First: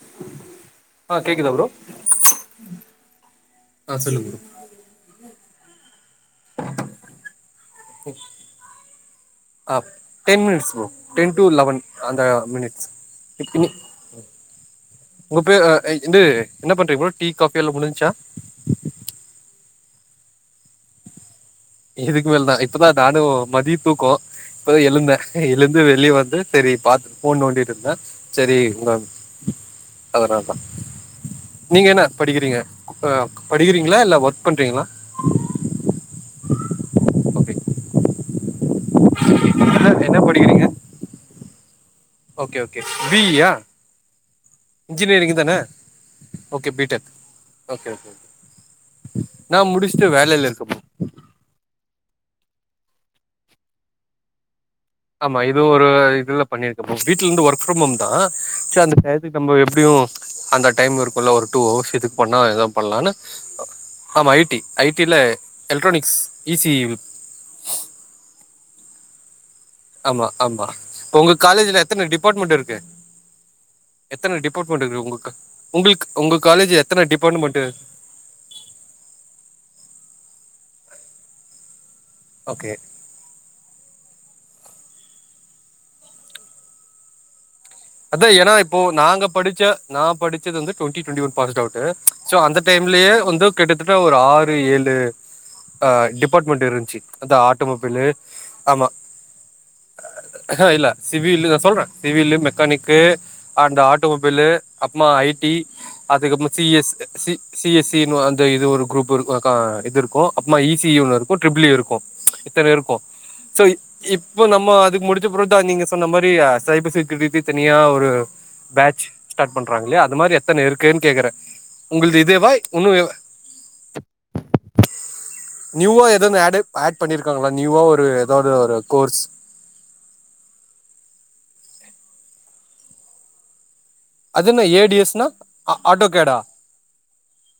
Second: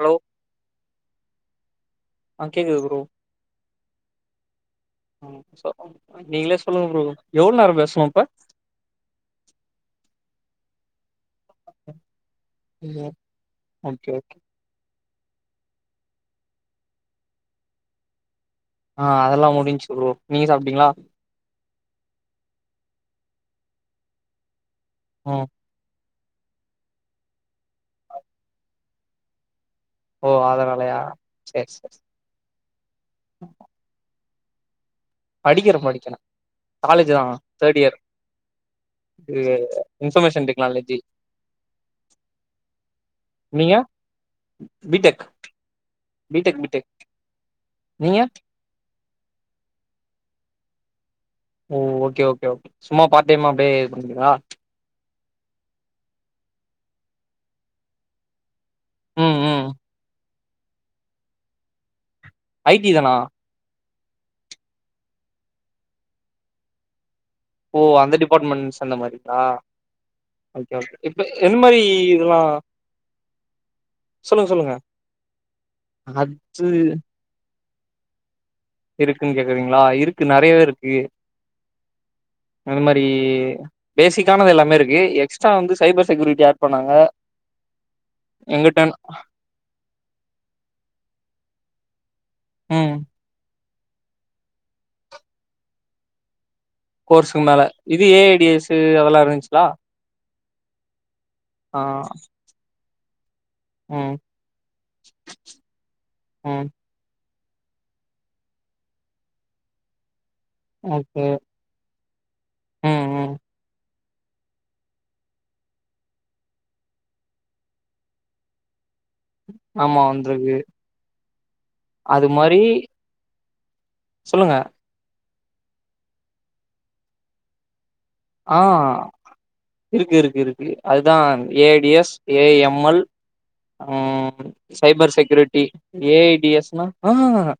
Hello ஆ கேக்குதா bro ஆ கேக்குது ப்ரோ ஆ சொல்லுங்க ப்ரோ [inaudible] நீங்களே சொல்லுங்க ப்ரோ எவ்ளோ நேரோ பேசனு இப்ப up ten minutes bro ten to eleven அந்த மினிட்ஸ் இன்னி ஓகே ஓகே உங்க பேர் ஆ இந்து இன்ன பண்ணுறீங்க ப்ரோ டீ காஃபி எல்லா முடிஞ்ச்சா ஆ அதெல்லா முடிஞ்சி ப்ரோ நீங்க சாப்டிங்களா இதுக்கு மேல் தா இப்பதா நானு மதிய தூக்கோ இப்பதா எழுந்தே ம் எழுந் ந்து வெளிய வந்து செரி பாத்து ஃபோன் நோண்டிட்டு இருந்தே சேரி உங்க ஓ அதனால தா அதனாலயா சேரி நீங்க சேரி என்ன படிக்கிறீங்க படிக்கிறீங்களா இல்ல ஒர்க் பண்றீங்களா படிக்கிற படிக்கிற காலேஜ் தா ஓகே தேர்ட் இயர் இது என்ன என்ன இன்பர்மேஷன் படிக்கிறீங்க technology okay okay B E யா நீங்க பி டெக் இன்ஜினரிங் தான B tech okay B tech B tech okay okay நீங்க நா முடிச்சுட்டு வேலில இருக்க ப்ரோ ஓ ஓகே ஓகே ஓகே சும்மா பார்டைமா அப்டியே இது பண்றிங்களா ஆமா இது ஒரு இதுல பண்ணியிருக்க ப்ரோ வீட்ல இருந்து ஒர்க் ஃப்ரம் ஹோம் தா அச்சோ அந்த ப்ராஜெட் ம் நம்போ ம் எப்டியு அந்த டைம் இருக்கு இல்ல ஒரு டூ ஹவர்ஸ் இதுக் பண்ணா ஐ எதாவ் டி தானா பண்லான்னு ஆமா ஐ டி ஐ டி ல எலக்ட்ரானிக்ஸ் இ சி இ ஓ அந்த டிபார்ட்மெண்ட்ஸ் அந்த மாறிங்ளா ஆமா ஆமா உங்க மாரி காலேஜ்ல எத்தன இதெல்லா டிபார்ட்மெண்ட் இருக்கு எத்தன சொல்லுங்க சொல்லுங்க டிபார்ட்மெண்ட் இருக்கு உங்க கா உங்களுக்கு உங்க அது காலேஜ்ல எத்தன டிபார்ட்மெண்ட்டு இருக்குன்னு கேக்கறீங். ளா இருக்கு நறையவே இருக்கு ஓகே அந்மாறி அப்டியே பேசிக்கானது எல்லாமே இருக்கு எக்ஸ்ட்டா வந்து சைபர் செக்யூரிட்டி ஆட் பண்ணாங்க அத்தா ஏன்னா இப்போ எங்கிட்டன் நாங்க படிச்ச நா படிச்சது வந்து twenty twenty one passed out so அந்த ம் டைம்லயே வந்து கிட்டத்தட்ட ஒரு ஆறு ஏழு அ டிபார்ட்மெண்ட் இருன்ச்சி கோர்சுக்கு மேல இது ஏ ஐ டி எஸ் சு அதெல்லா இருந்துச்சுங்ளா அ அ இல்ல சிவில்லு நா சொல்றே சிவில்லு மெக்கானிக்கு அண்ட் ம் ஆட்டோமொபைல்லு அப்மா ஐ டி அதுக்கப்பறமா சி ம் S C C S C ன்னு அந்த இது ஒரு குரூப் இருக்கு அக்கா இது இருக்கு அப்புறமா இ சி இ ஒன்னு ஓகே இருக்கும் ட்ரிபிள் இ இருக்கும் இத்தன இருக்கும் ம் ம் சோ இப்போ நம்ம அது முடிச்ச அப்றோ தா நீங்க சொன்ன மாறி சைப்பர் செக்யூரிட்டி இது தனியா ஒரு பேட்ச் ஸ்டார்ட் பண்றாங்க ஆமா இல்லையா அது மாறி வந்திருக்கு எத்தன இருக்குன்னு கேக்குறே உங்குள்து அது இதேவா மாரி உன்னு சொல்லுங்க நியூவா ஏதன்னு ஆடே ஆட் பண்ணியிருக்காங்களா நியூவா ஒரு ஏதாவது ஆ ஒரு கோர்ஸ் இருக்கு இருக்கு இருக்கு அதுதா A D S A M L ம் அது என்ன ஏ டி சைபர் எஸ் னா செக்யூரிட்டி ஆ ஆட்டோ ஏ ஐ கேடா டி எஸ் னா அ அ அ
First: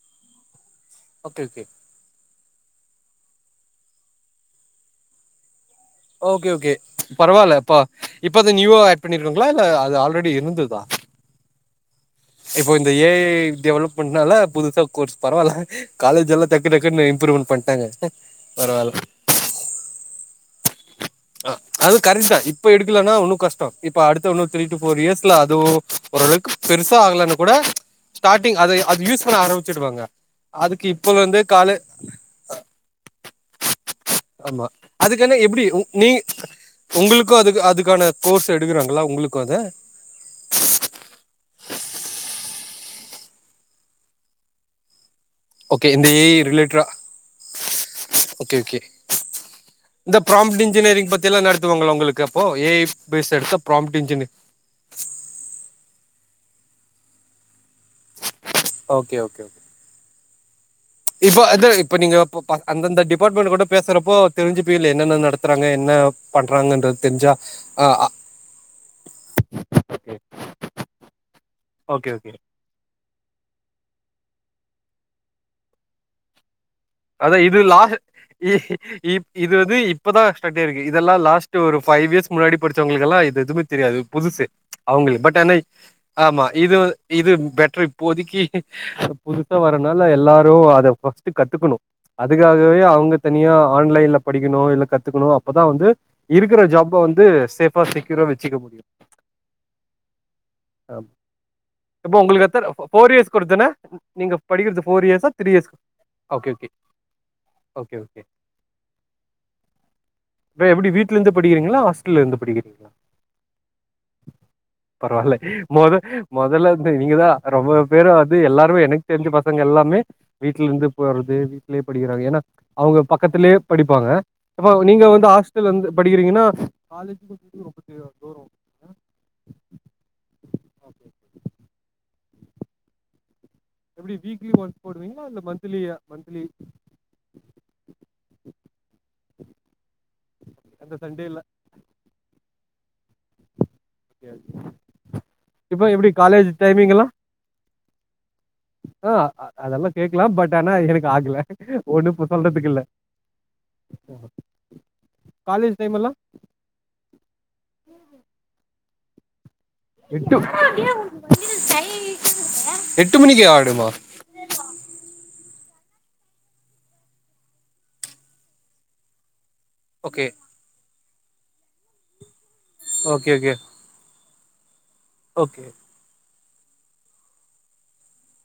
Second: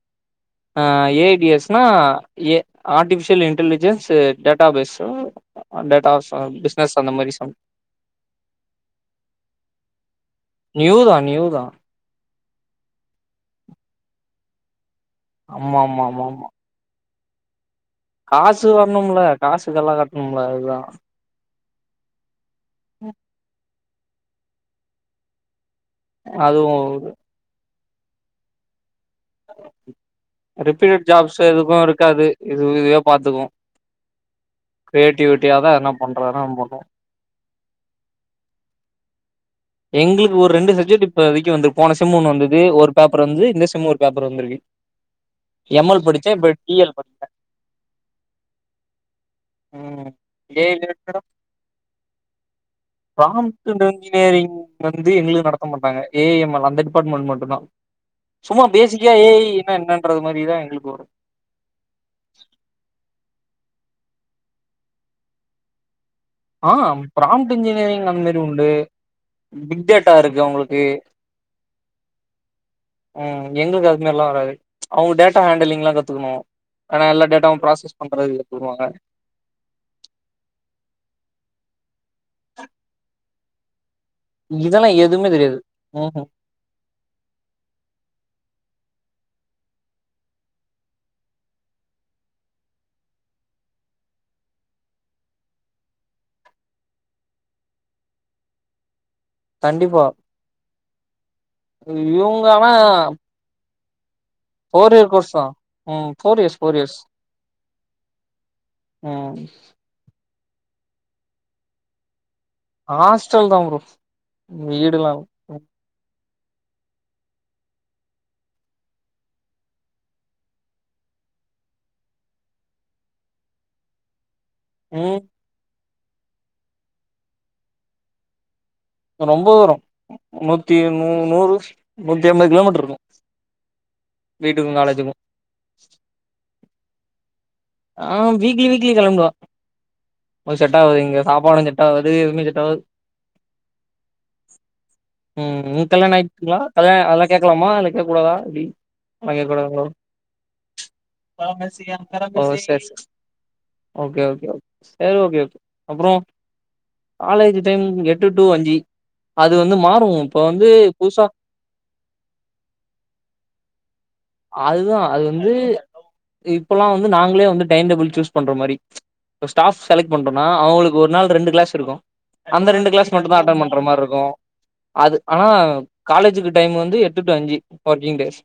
அ எ ஓகே டி ஓகே எஸ் னா ஏ ஆர்ட்டிபிஷியல் இன்டலிஜென்ஸ் டேட்டாபேஸ்சோ அண்ட் டேட்டாஸ் ஆ பிசனஸ் அந்த மாறி சம் இப்பதா நியூவா ஆட் பண்ணிருக்காங்களா இல்ல அது ஆல்ரெடி இருந் நியூதா நியூதா இப்போ இந்த ஏ ஐ டெவலப்மெண்ட்னால புதுசா கோர்ஸ் பரவால்ல ஆமா ஆமா ஆமா ஆமா காலேஜெல்லா டக் கு டக்குனு இம்ப்ரூமன்ட் பண்ட்டாங்க காசு பரவால்ல வரணுமில்ல காசு கல்லா கட்ணுமில்ல அதுதா அ அது கரக்ட்தா இப்ப எடுக்கலன்னா உன்னு கஷ்டோ இப்ப அடுத்த உன்னு த்ரீ டு ஃபோர் இயர்ஸ்ல அதுவு ஓரளவுக்கு அதுவு பெருசா ஆகலன்னா கூட ஸ்டாட்டிங் அ அது யூஸ் க்குன்னு ஆரம்பிச்சிடுவாங்க அதுக்கு ரிப்பீட்டட் இப்பல ஜாப்ஸ் இருந்தோ காலே எதுக்கு இருக்காது இது இதுவே பாத்துக்கும் ஆமா அதுக்குன்னு எப்டி தா எதனா நீ பண்றதுனா பண்ணுவோ உங்களுக் கும் அது அதுக்கான கோர்ஸ் எடுக்கறாங்கல்ல உங்களுக்கும் அத எங்களுக்கு ஒரு ரெண்டு சப்ஜெக்ட் இப்போ வரைக்கு வந்து போன செம் ஒன்னு வந்தது ஒரு பேப்பரு வந்து இந்த செம் ஒரு பேப்பரு வந்திருக்கு ஓகே எம் எல் படிச்சே இப்ப டி எல் படிக்கிறே ஓக்கே ஓக்கே ம் இந்த ப்ராம்ட் ஏ இன்ஜினியரிங் ரிலேட்டடா பத்தில்லா நடத்துவாங்களா உங்களுக்கு அப்போ ஏ ஐ பேஸ் எடுத்தா ப்ராம்ப்ட் ஃப்ராம்ட் இன் இன்ஜினியரிங் வந்து எங்களுக்கு நடத்த மாட்டாங்க ஏ எம் எல் அந்த டிபார்ட்மெண்ட் மட்டுந்தா சும்மா பேசிக்கா okay A okay I okay ன்னா என்னன்றது மாறிதா எங்களுக்கு வரும் இப்போ அந்த இப்ப நீங்க அந்தந்த டிபார்ட்மெண்ட் கூட பேசறப்போ தெரிஞ்சுப்பீங்கல்ல என்னென்ன நடத்றாங்க என்ன ஆ பண்றாங்கன்றது தெரிஞ்சா ஃப்ராம்ட் ஆ இன்ஜினியரிங் ஆ அந்த மாறி உண்டு பிக் டேட்டா இருக்கு அவங்களுக்கு ஓகே ஓகே ம் எங்ளுக்கு அதுமாரிலா வராது அவுங்க டேட்டா ஹேண்டலிங்லா கத்துக்கணு ஆனா எல்லா அதா இது டேட்டாவு ப்ராசஸ் லாஸ்ட் பண்றதுக்கு இ கத்துக்க சொல்லுவாங்க இப் இது வந்து இப்பதா ஸ்டர்ட் ஆயிருக்கு இதெல்லா லாஸ்ட் ஒரு ஃபை இயர்ஸ்க்கு முன்னாடி படிச்சவங்களுக்குல்லா இது தெரியாது புதுசு இதெல்லா அவுங்களுக்கு எதுவுமே பட் ஆனா தெரியாது ம்ஹும் ஆமா இது இது பெட்ரு இப்போதைக்கு புதுசா வரதுனால எல்லாரு அதை பஸ்ட் கத்துக்குணு அதுக்காகவே அவுங்க தனியா ஆன்லைன்ல படிக்கணு இல்ல கத்துக்கணு அப்பதா வந்து இருக்குற ஜாப வந்து சேஃப்பா செக்யூரா வச்சுக்க முடியு கண்டிப்பா ஆ இப்ப இவங்க உங்ளுக்கு ஆனா எத்த ஃபோர் இயர்ஸ் [unintelligible] துன நீங்க படிக்கிறது ஃபோர் இயர் இயர்ஸ் கோர்ஸ் தா த்ரீ இயர் ம் அ four okay years okay four years bro ம் எப்டி வீட்டுலருந்து படிக்கிறீங்ளா ஹாஸ்டல்ல இருந்து படிக்கிறீங்ளா ஹாஸ்டல்தா ப்ரோ வீடுல்லா இல்ல பரவால்ல மொத மொதல்ல வந்து நீங்கதா ரொம்ப பேரு அது எல்லாருமே எனக்கு தெரிஞ்சு பசங்க எல்லாமே வீட்ல இருந்து போறது வீட் லியே படிக்கிறாங்க ஏனா அவுங்க பக்கத்திலே படிப்பாங்க இப்ப நீங்க ம் வந்து ஹாஸ் டல்ல வந்து படிக்றீங்கன்னா காலேஜ் ரொம்ப தூரமோ ரொம்ப வரு நூத்தி நூ நூறு நூத்தி அம்பது கிலோமீட்ரு இருக்கு எப்டி வீக்லி வீட்டுக்கு ஒன்ஸ் காலேஜுக்கு பொயிடுவீங்ளா இல்ல மந்த்லி மந்த்லி ஆ வீக்லி வீக்லி கெளம்பிடுவே செட் அந்த ஆகாது இங்க சண்டேல சாப்பாடு ஆ அது ஒன்னு செட்டாவாது ஓகே ம் கல்யாணோ ஆயிட்டுங்ளா கல்யாணோ அதெல்லா கேக்லாமா இல்ல கேக்க கூடாதா எப்டி அ கேக்க கூடாதுங்களோ அதெல்லா கேக்கலா பட் ஆனா எனக்கு ஆகல ஒண்ணு ஓ சொல்றதுக்கு இல்ல சேரி சேரி ஓகே ஓகே சேரி ஓகே ப்ரோ காலேஜ் டைம் அப்பறோ எல்லாம் காலேஜ் டைம் எட்டு டூ அஞ்சு அது வந்து மாரு எட்டு இப்ப வந்து புதுசா எட்டு மணிக்கு ஆகிடுமா அதுதா அது வந்து இப்பெல்லா வந்து நாங்ளே வந்து டைம் டேபிள் சூஸ் பண்ற மாரி ஸ்டாஃப் செலக்ட் ஓகே. பண்றோம்னா அவுங்களுக்கு ஒரு நாள் ரெண்டு க்ளாஸ் இருக்கு அந்த ரெண்டு கிளாஸ் மட்டு ஓகே, தா ஓகே, அட்டன் பண்ற மாரி இருக்கு அது ஆனா ஓகே. காலேஜ்க்கு டைம் வந்து எட்டு டு அஞ்சு ஒர்க்கிங் டேஸ்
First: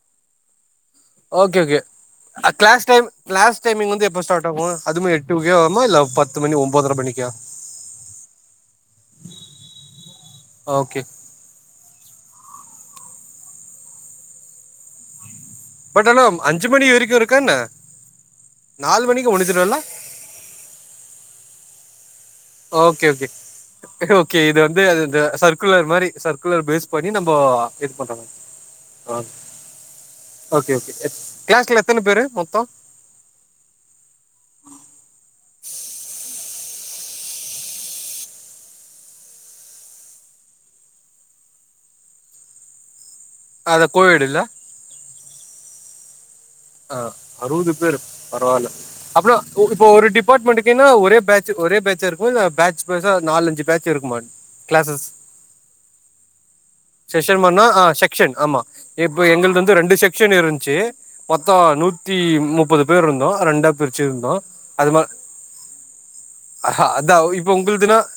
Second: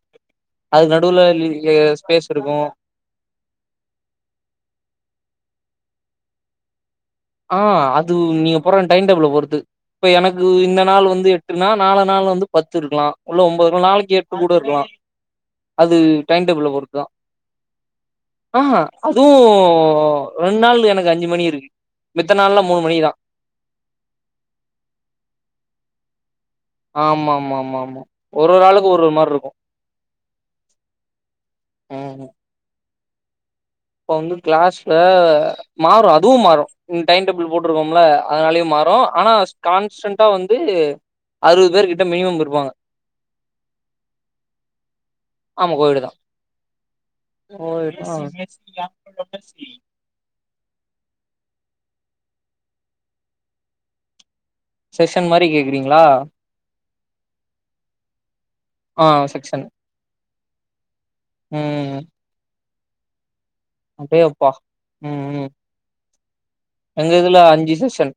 அதுக்கு நடுவுல ஓகே ஓகே ஸ்பேஸ் இருக்கும் க்ளாஸ் டைம் க்ளாஸ் டைமிங் வந்து எப்ப ஸ்டார்ட் ஆகு அதுவு எட்டு மணிக்கே ஆகமா இல்ல பத்து மணி ஒன்பதர மணிக்கா ஆ அது நீங்க போட்ற அந்த டைம் டேபிள்ள பொறுத்து இப்ப எனக்கு இந்த ஓகே நாள் வந்து எனா நாலா நாள் வந்து பத்து இருக்லா இல்ல ஒன்பது நாளைக்கு எட்டு கூட இருக்லா அது பட் ஆனா டைம்டேபிள்ள அஞ்சு மணி பொருத்லுதா வரைக்கு இருக்கா என்ன ஆஹா நாலு அதுவு மணிக்கு முடிஞ்சிடும்ல ரெண்ட் நாளு எனக்கு அஞ்சு மணி இருக்கு மித்த நாள்லா மூணு மணி ஓகே தான் ஓகே ஓகே இது வந்து சர்க்குலர் மாரி சர்க்குலர் பேஸ் பண்ணி ஆமா நம்போ ஆமா இது ஆமா வெயிட் ஆமா பண்றமாரி ஒரு ஒரு ஆளுக்கு ஒரு ஒரு அ மாரி இருக்கும் ஓகே ஓகே க்ளாஸ்ல எத்தன பேரு ம் மொத்தோ இப்ப வந்து க்ளாஸ்ல மாறு அதுவு மாறு டைம் டேபிள் போட்ருக்கோம்ல அதனாலயு மாறு ஆனா கான்ஸ்டன்ட்டா ஆ வந்து அறுவது பேர்கிட்ட மினிமம் இருப்பாங்க அது கோயேடு இல்ல ஆமா கோயேடு தா ஆ அறுபது பேரு பரவாயில்ல அப்பறோ உகிட் இப்ப ஒரு டிபார்ட்மெண்ட்டுக்குன்னா ஒரே பேட்ச் ஒரே பேட்ச்சா இருக்குமா இல்ல பேட்சு பேச்சா நாலஞ்சு பேட்ச் இருக்குமா கிளாஸஸ் செஷக்சன் மாரி கேக்குறீங்களா செஷன் மாரின்னா அ செக்ஷக்சன் ஆமா ஆ இப்ப எங்களது செக்ஷன் வந்து ரெண்டு செக் க்ஷன் இருந்துச்சு மொத்த ம் நூத்தி முப்பது பேர் இருந்தோ ரெண்டா பிரிச்சு இருந்தோ அடேயப்பா அது ம ம் ம் எங்க அதா இதுல இப்ப அஞ்சு உங்களுதுனா செக்ஷன்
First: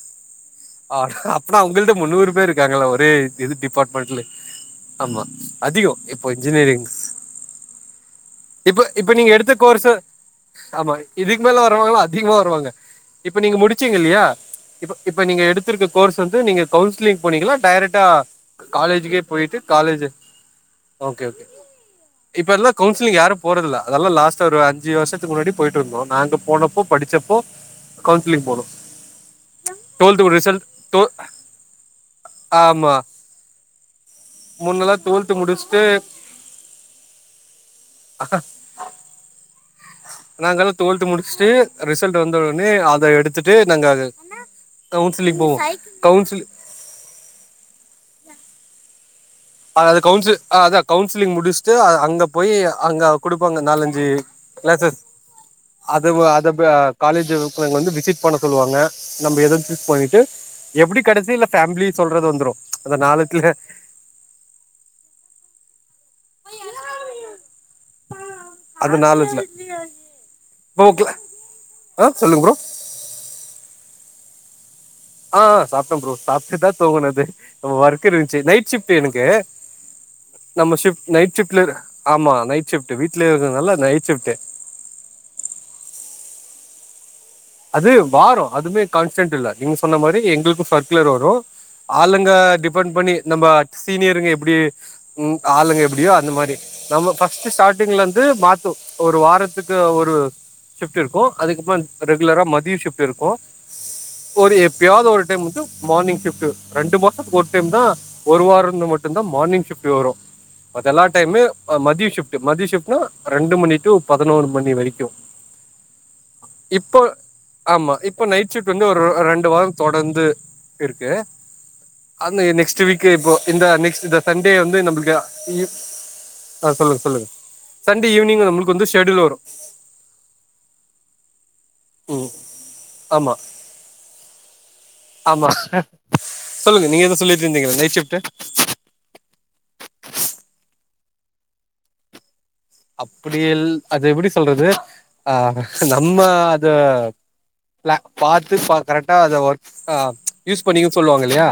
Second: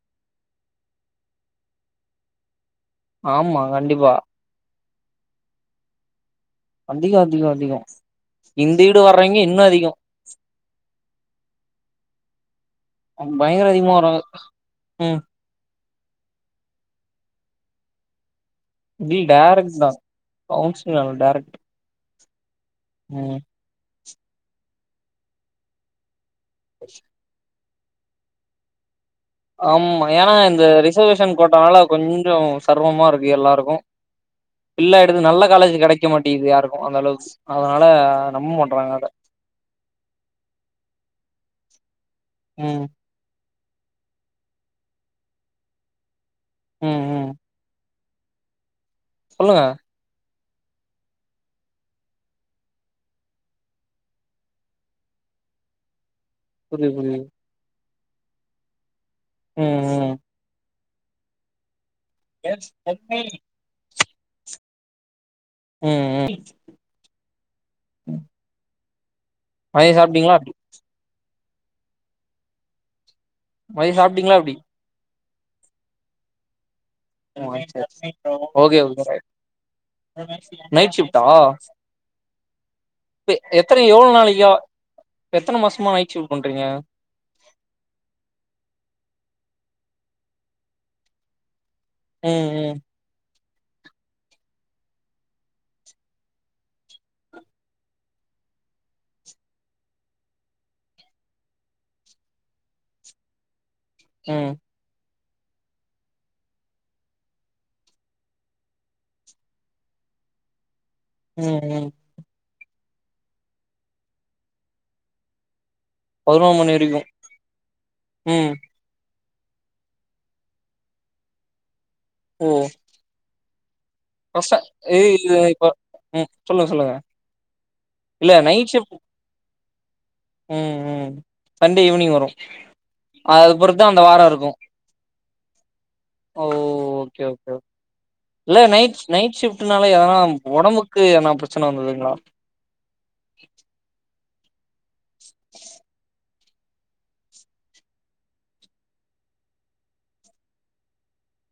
அப்பனா உங்க்ள்தே முன்னூறு பேர் இருக்காங்கள ஒரே இது ஆமா கண்டிப்பா டிபார்ட்மெண்ட்லே ஆமா அதிகோ இப்போ இன்ஜினியரிங் அதிகோ அதிகோ அதிகோ இந்தயீடு இப்ப நீங்க வர்றவிங்க எடுத்த இன்னு அதிகோ கோர்ஸு ஆமா இதுக்கு மேல வருவாங்கள அதிகமா வருவாங்க இப்ப நீங்க பயங்கர அதிகமா முடிச்சீங்க வராங்க இல்லையா இப் ம் இப்ப நீங்க எடுத் திருக்க கோர்ஸ் வந்து நீங்க கவுன்சிலிங் போனீங்கனா டைரெக்டா காலேஜ்க்கே போயிட்டு டேரக்ட் தா college counsellor okay okay direct இப்ப எல்லா கவுன்சிலிங் யாரு ம் போறதுல்ல அதெல்லா லாஸ்ட்டா ஒரு அஞ்சு வருத்துக்கு முன்னாடி போயிட்டு இருந்தோ நாங்க போனப்போ படிச்சப்போ கவுன்சிலிங் போனோ ஆமா ஏன்னா டுவெல்த்து இந்த ரிசல்ட் டோ ரிசர்வேஷன் கொட்டாவல கொஞ்சோ ஆமா சிரம்மா இருக்கு எல்லாருக்கு முன்னெல்லா இல்லா எடுத்து டுவெல்த்து நல்ல காலேஜ் முடிச்சுட்டு கெடைக்க மாட்டேங்குது யாருக்கு அந்த அளவுக்கு அதனால நம்ப மாட்றாங்க யாரு நாங்கெல்லா டுவெல்த் முடிச்சுட்டு ரிசல்ட் வந்த உடனே ம் அத எடுத் துட்டு நாங்க அத கவுன்சிலிங் போவோ கவுன்சில் ம் ம் சொல்லுங்க அது கவுன்சில் அத கவுன்சிலிங் முடிச்சுட்டு அ அங்க போய் அங்க கொடுப்பாங்க நாலஞ்சு கிளாஸஸ் அது அத அ புரியுது புரியுது காலேஜ வந்து விசிட் பண்ண சொல்லுவாங்க நம்ம எதுன்னு ம் சூஸ் ம் பண்ணிட்டு எப்டி கடசில ஃபேம்லி சொல்றது வந்துரு அந்த நாலத்துல ம் ம் அது நாலுல்ல மதியோ சாப்டீங்களா எப்டி ஓக் இல்ல ஆ சொல்லுங்க ஃப்ரோ மதியோ சாப்பிட்டீங்களா எப்டி ஆ அ சாப்பிட்டே ஃப்ரோ சாப்பிட்டுதா தூங்கனது ஓ, நம்ம சரி, வோர்க் சரி. இருந்துச்சு நைட் ஓகே ஷிப்ட் ஓகே எனக்கு ரைட் நம்ம ஷிப் நைட் ஷிப்ல இ ஆமா நைட் ஷிஃப்ட் வீட்லய இருதுனல்ல நைட் ஷிப்ட் எத்தனை மாசமா நைட் ஷிப்ட் பண்றீங்க அது வாரோ அதுமே கான்ஸ்டன்ட் இல்ல நீங்க சொன்ன மாரி எங்களுக்கு சர்க்குலர் வரு ஆளுங்க ம் ம் டிபெண்ட் பண்ணி நம்ம சீனியருங்க எப்டி ம் ஆளுங்க எப்டியோ அந்த மாரி நம்ம ப்ஸ்ட் ஸ்டார்டிங்ல இருந்து மாத்து ஒரு வாரத்துக்கு ஒரு ஷிப்ட் இருக்கு அதுக்கப்புற ரெகுலரா மதிய ஷிப்ட் இருக்கு ஒரு ம் எ ப்பயாவது ஒரு டைம் மட்டு மார்னிங் ஷிப்ட் ரெண்டு மாசத்துக்கு ஒரு டைம் தா ஒரு வாரம் மட்டும்தா மார்னிங் ஷிஃப்ட் வரு அதெல்லா டைம்மு ம் ம் மதிய ஷிப்ட் மதிய ஷிட்ப்னா ரெண்டு மணி டு பதினோரு மணி வரைக்கு பதினோரு மணி இப்போ வரைக்கு ஆமா இப்போ நைட் ம் ஷிப்ட்டு வந்து ஒரு ரெண்டு வாரோ தொடர்ந்து இருக்கு அந்த ஓ நெக்ஸ்ட்டு வீக் இப்போ இந்த நெக்ஸ்ட் சண்டே கஷ்ட வந்து ஏய் நம்மளுக்கு இது இ இப்ப அ சொல்லுங்க சொல்லுங்க சண்டே இல்ல ஈவினிங் நைட் நம்மளுக்கு வந்து ஷிஃப்ட் ஷெடியுல் வரு ம் ம் சண்டே ஈவினிங் வரு ம் ஆமா அது பொறுத்தா அந்த வாரோ இருக்கு ஆமா ஓ சொல்லுங்க நீங்க ஏதோ ஓகே சொல்லிட்டு ஓகே இருந்தீங்க நைட் ஷிஃப்ட் இல்ல நைட் நைட் ஷிப்ட்னால எதனா ஒடம்புக்கு எதுன்னா ப்ரச்சன வந்ததுங்களா அப்டி இல் அது எப்டி சொல்றது ஆ நம்ம அத ல பாத்து பா கரெக்டா அத ஒர்க் ஆ யூஸ் பண்ணீங்கன்னு சொல்லுவாங்க இல்லையா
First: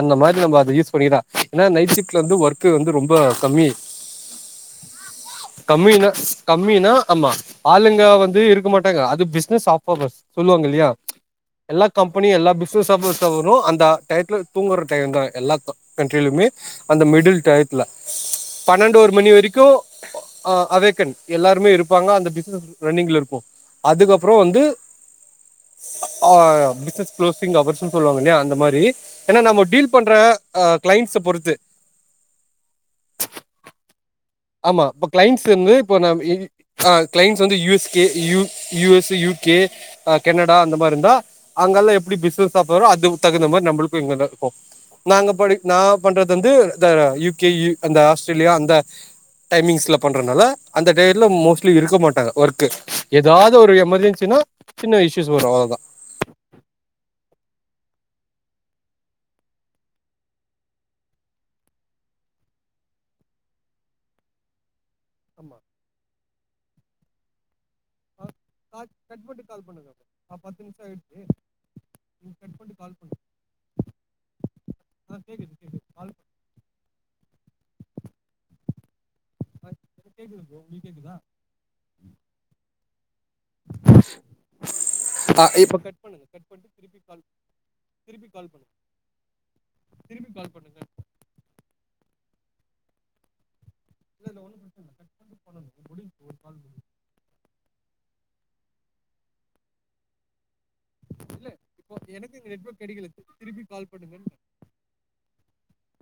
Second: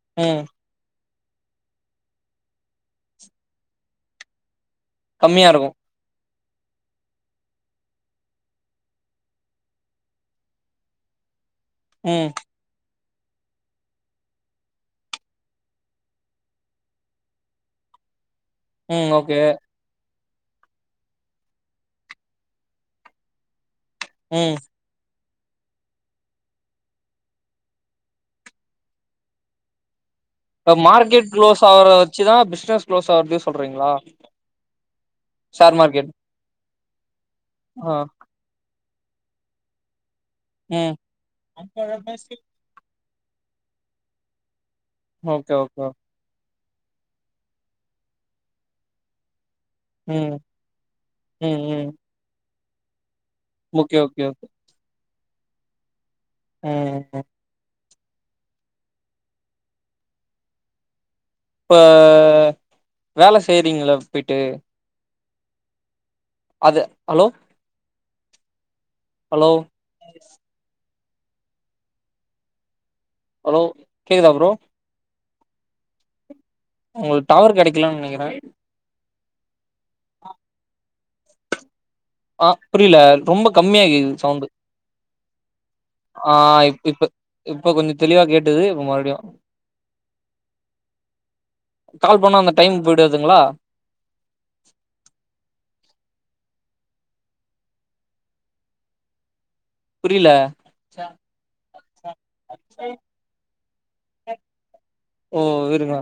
அந்த ம் மாரி நம்ம அத யூஸ் பண்ணிகிட்ட ஏன்னா நைட் ஷிப்ட்லருந்து ஒர்க் வந்து ரொம்ப கம்மி கம்மியா இருக்கு கம்மின கம்மினா ஆமா ஆளுங்க வந்து இருக்க மாட்டாங்க அது பிசினஸ் [unintelligible] சொல்லுவாங்க இல்லையா எல்லா ம் கம்பெனியு எல்லா பிஸ் னஸ் [unintelligible] வரு அந்த டைத்துல தூங்குற டைம் தா எல்லா க கண்ட்ரிலுமே அந்த மிடில் டையத்துல பன்னெண்டு ம் ஒரு மணி ஓகே வரைக்கு ஆ அவேகன் எல்லாருமே இருப்பாங்க அந்த பிசினஸ் ரன்னிங்ல இருக்கு அதுக்கப்பறோ ம் வந்து ஆ பிசினஸ் குளோசிங் ஹவர்ஸ்ஸுனு சொல்லுவாங்க இல்லையா அந்த மாரி ஏன்னா நம்ம டீல் பண்ற ஆ கிளைண்ட்ஸ மார்க்கெட் பொறுத்து குளோஸ் ஆகுறத வச்சுதா பிசினஸ் குளோஸ் ஆகறதையு சொல்றீங்களா ஆமா இப்ப கிளைண்ட்ஸ் வந்து ஷேர் இப்ப மார்க்கெட் நம் இ வி கிளைண்ட்ஸ் வந்து யூ எஸ் ஆ கே யூ யூ எஸ் ஸு யூ கே அ கனடா அந்த மாரி ம் இருந்தா அங்கெல்லா எப்டி பிசினஸ் ஆஃபறோ அதுக்கு தகுந்த மாரி நம்மக்கு இங்கதா இருக்கு நாங்க ஓகே படிக் ந ஓகே பண்றது வந்து இந்த யூ கே அந்த ஆஸ்திரேலியா அந்த டைமிங்ஸ்ல ம் பண்றதுனால அந்த டேல ம் மோஸ்ட்லி ம் இருக்க மாட்டாங்க ஒர்க் ஏதாவ்து ஒரு ஓகே ஓகே எமெர்ஜென்சினா ஓகே சின்ன இஷயூஸ் வரு அவ்ளோதா ம் ம் இப்ப வேல செய்றீங்களா போய்ட்டு ஆமா அது ஹலோ கால் கட் ஹலோ பண்ணிட்டு கால் பண்ணுங்க ஆ பத்து நிம்ஷ ஆய்டுச்ச நீங்க கட் பண்ட்டு கால் பண்ணு ஹலோ கேக்குதா ப்ரோ ஆ கேக்குது கேக்குது கால் பண் உங்களுக்கு டாவவர் கெடைக்கலாம்னு நெனைக்கிறே [unintelligible] எனக் கேக்குது ப்ரோ உங்களுக் கேக்குதா ஆ புரியில ரொம்ப கம்மியா கேக்குது சவுண்டு ஆ இப்ப கட் பண் ஆ இப்ப இப்ப கொஞ்சோ தெளிவா கேட்டது இப்ப மறுபடியு திரும்பி கால் பண்ணுங்க கால் பண்ணா அந்த டைம் போய்டாதுங்களா இல்ல இல்ல ஒன்னு ப்ரச்சனைல்ல கட் பண்ணிட்டு பண்ணனும் முடிஞ்சுச்சு ஒரு கால் முடிஞ்சுச்சு புரியில இல்ல இப்போ எனக்கு இங்க நெட்வொர்க் கெடக்கிலா திருப்பி கால் பண்ணங்கன் ஓ விருங்க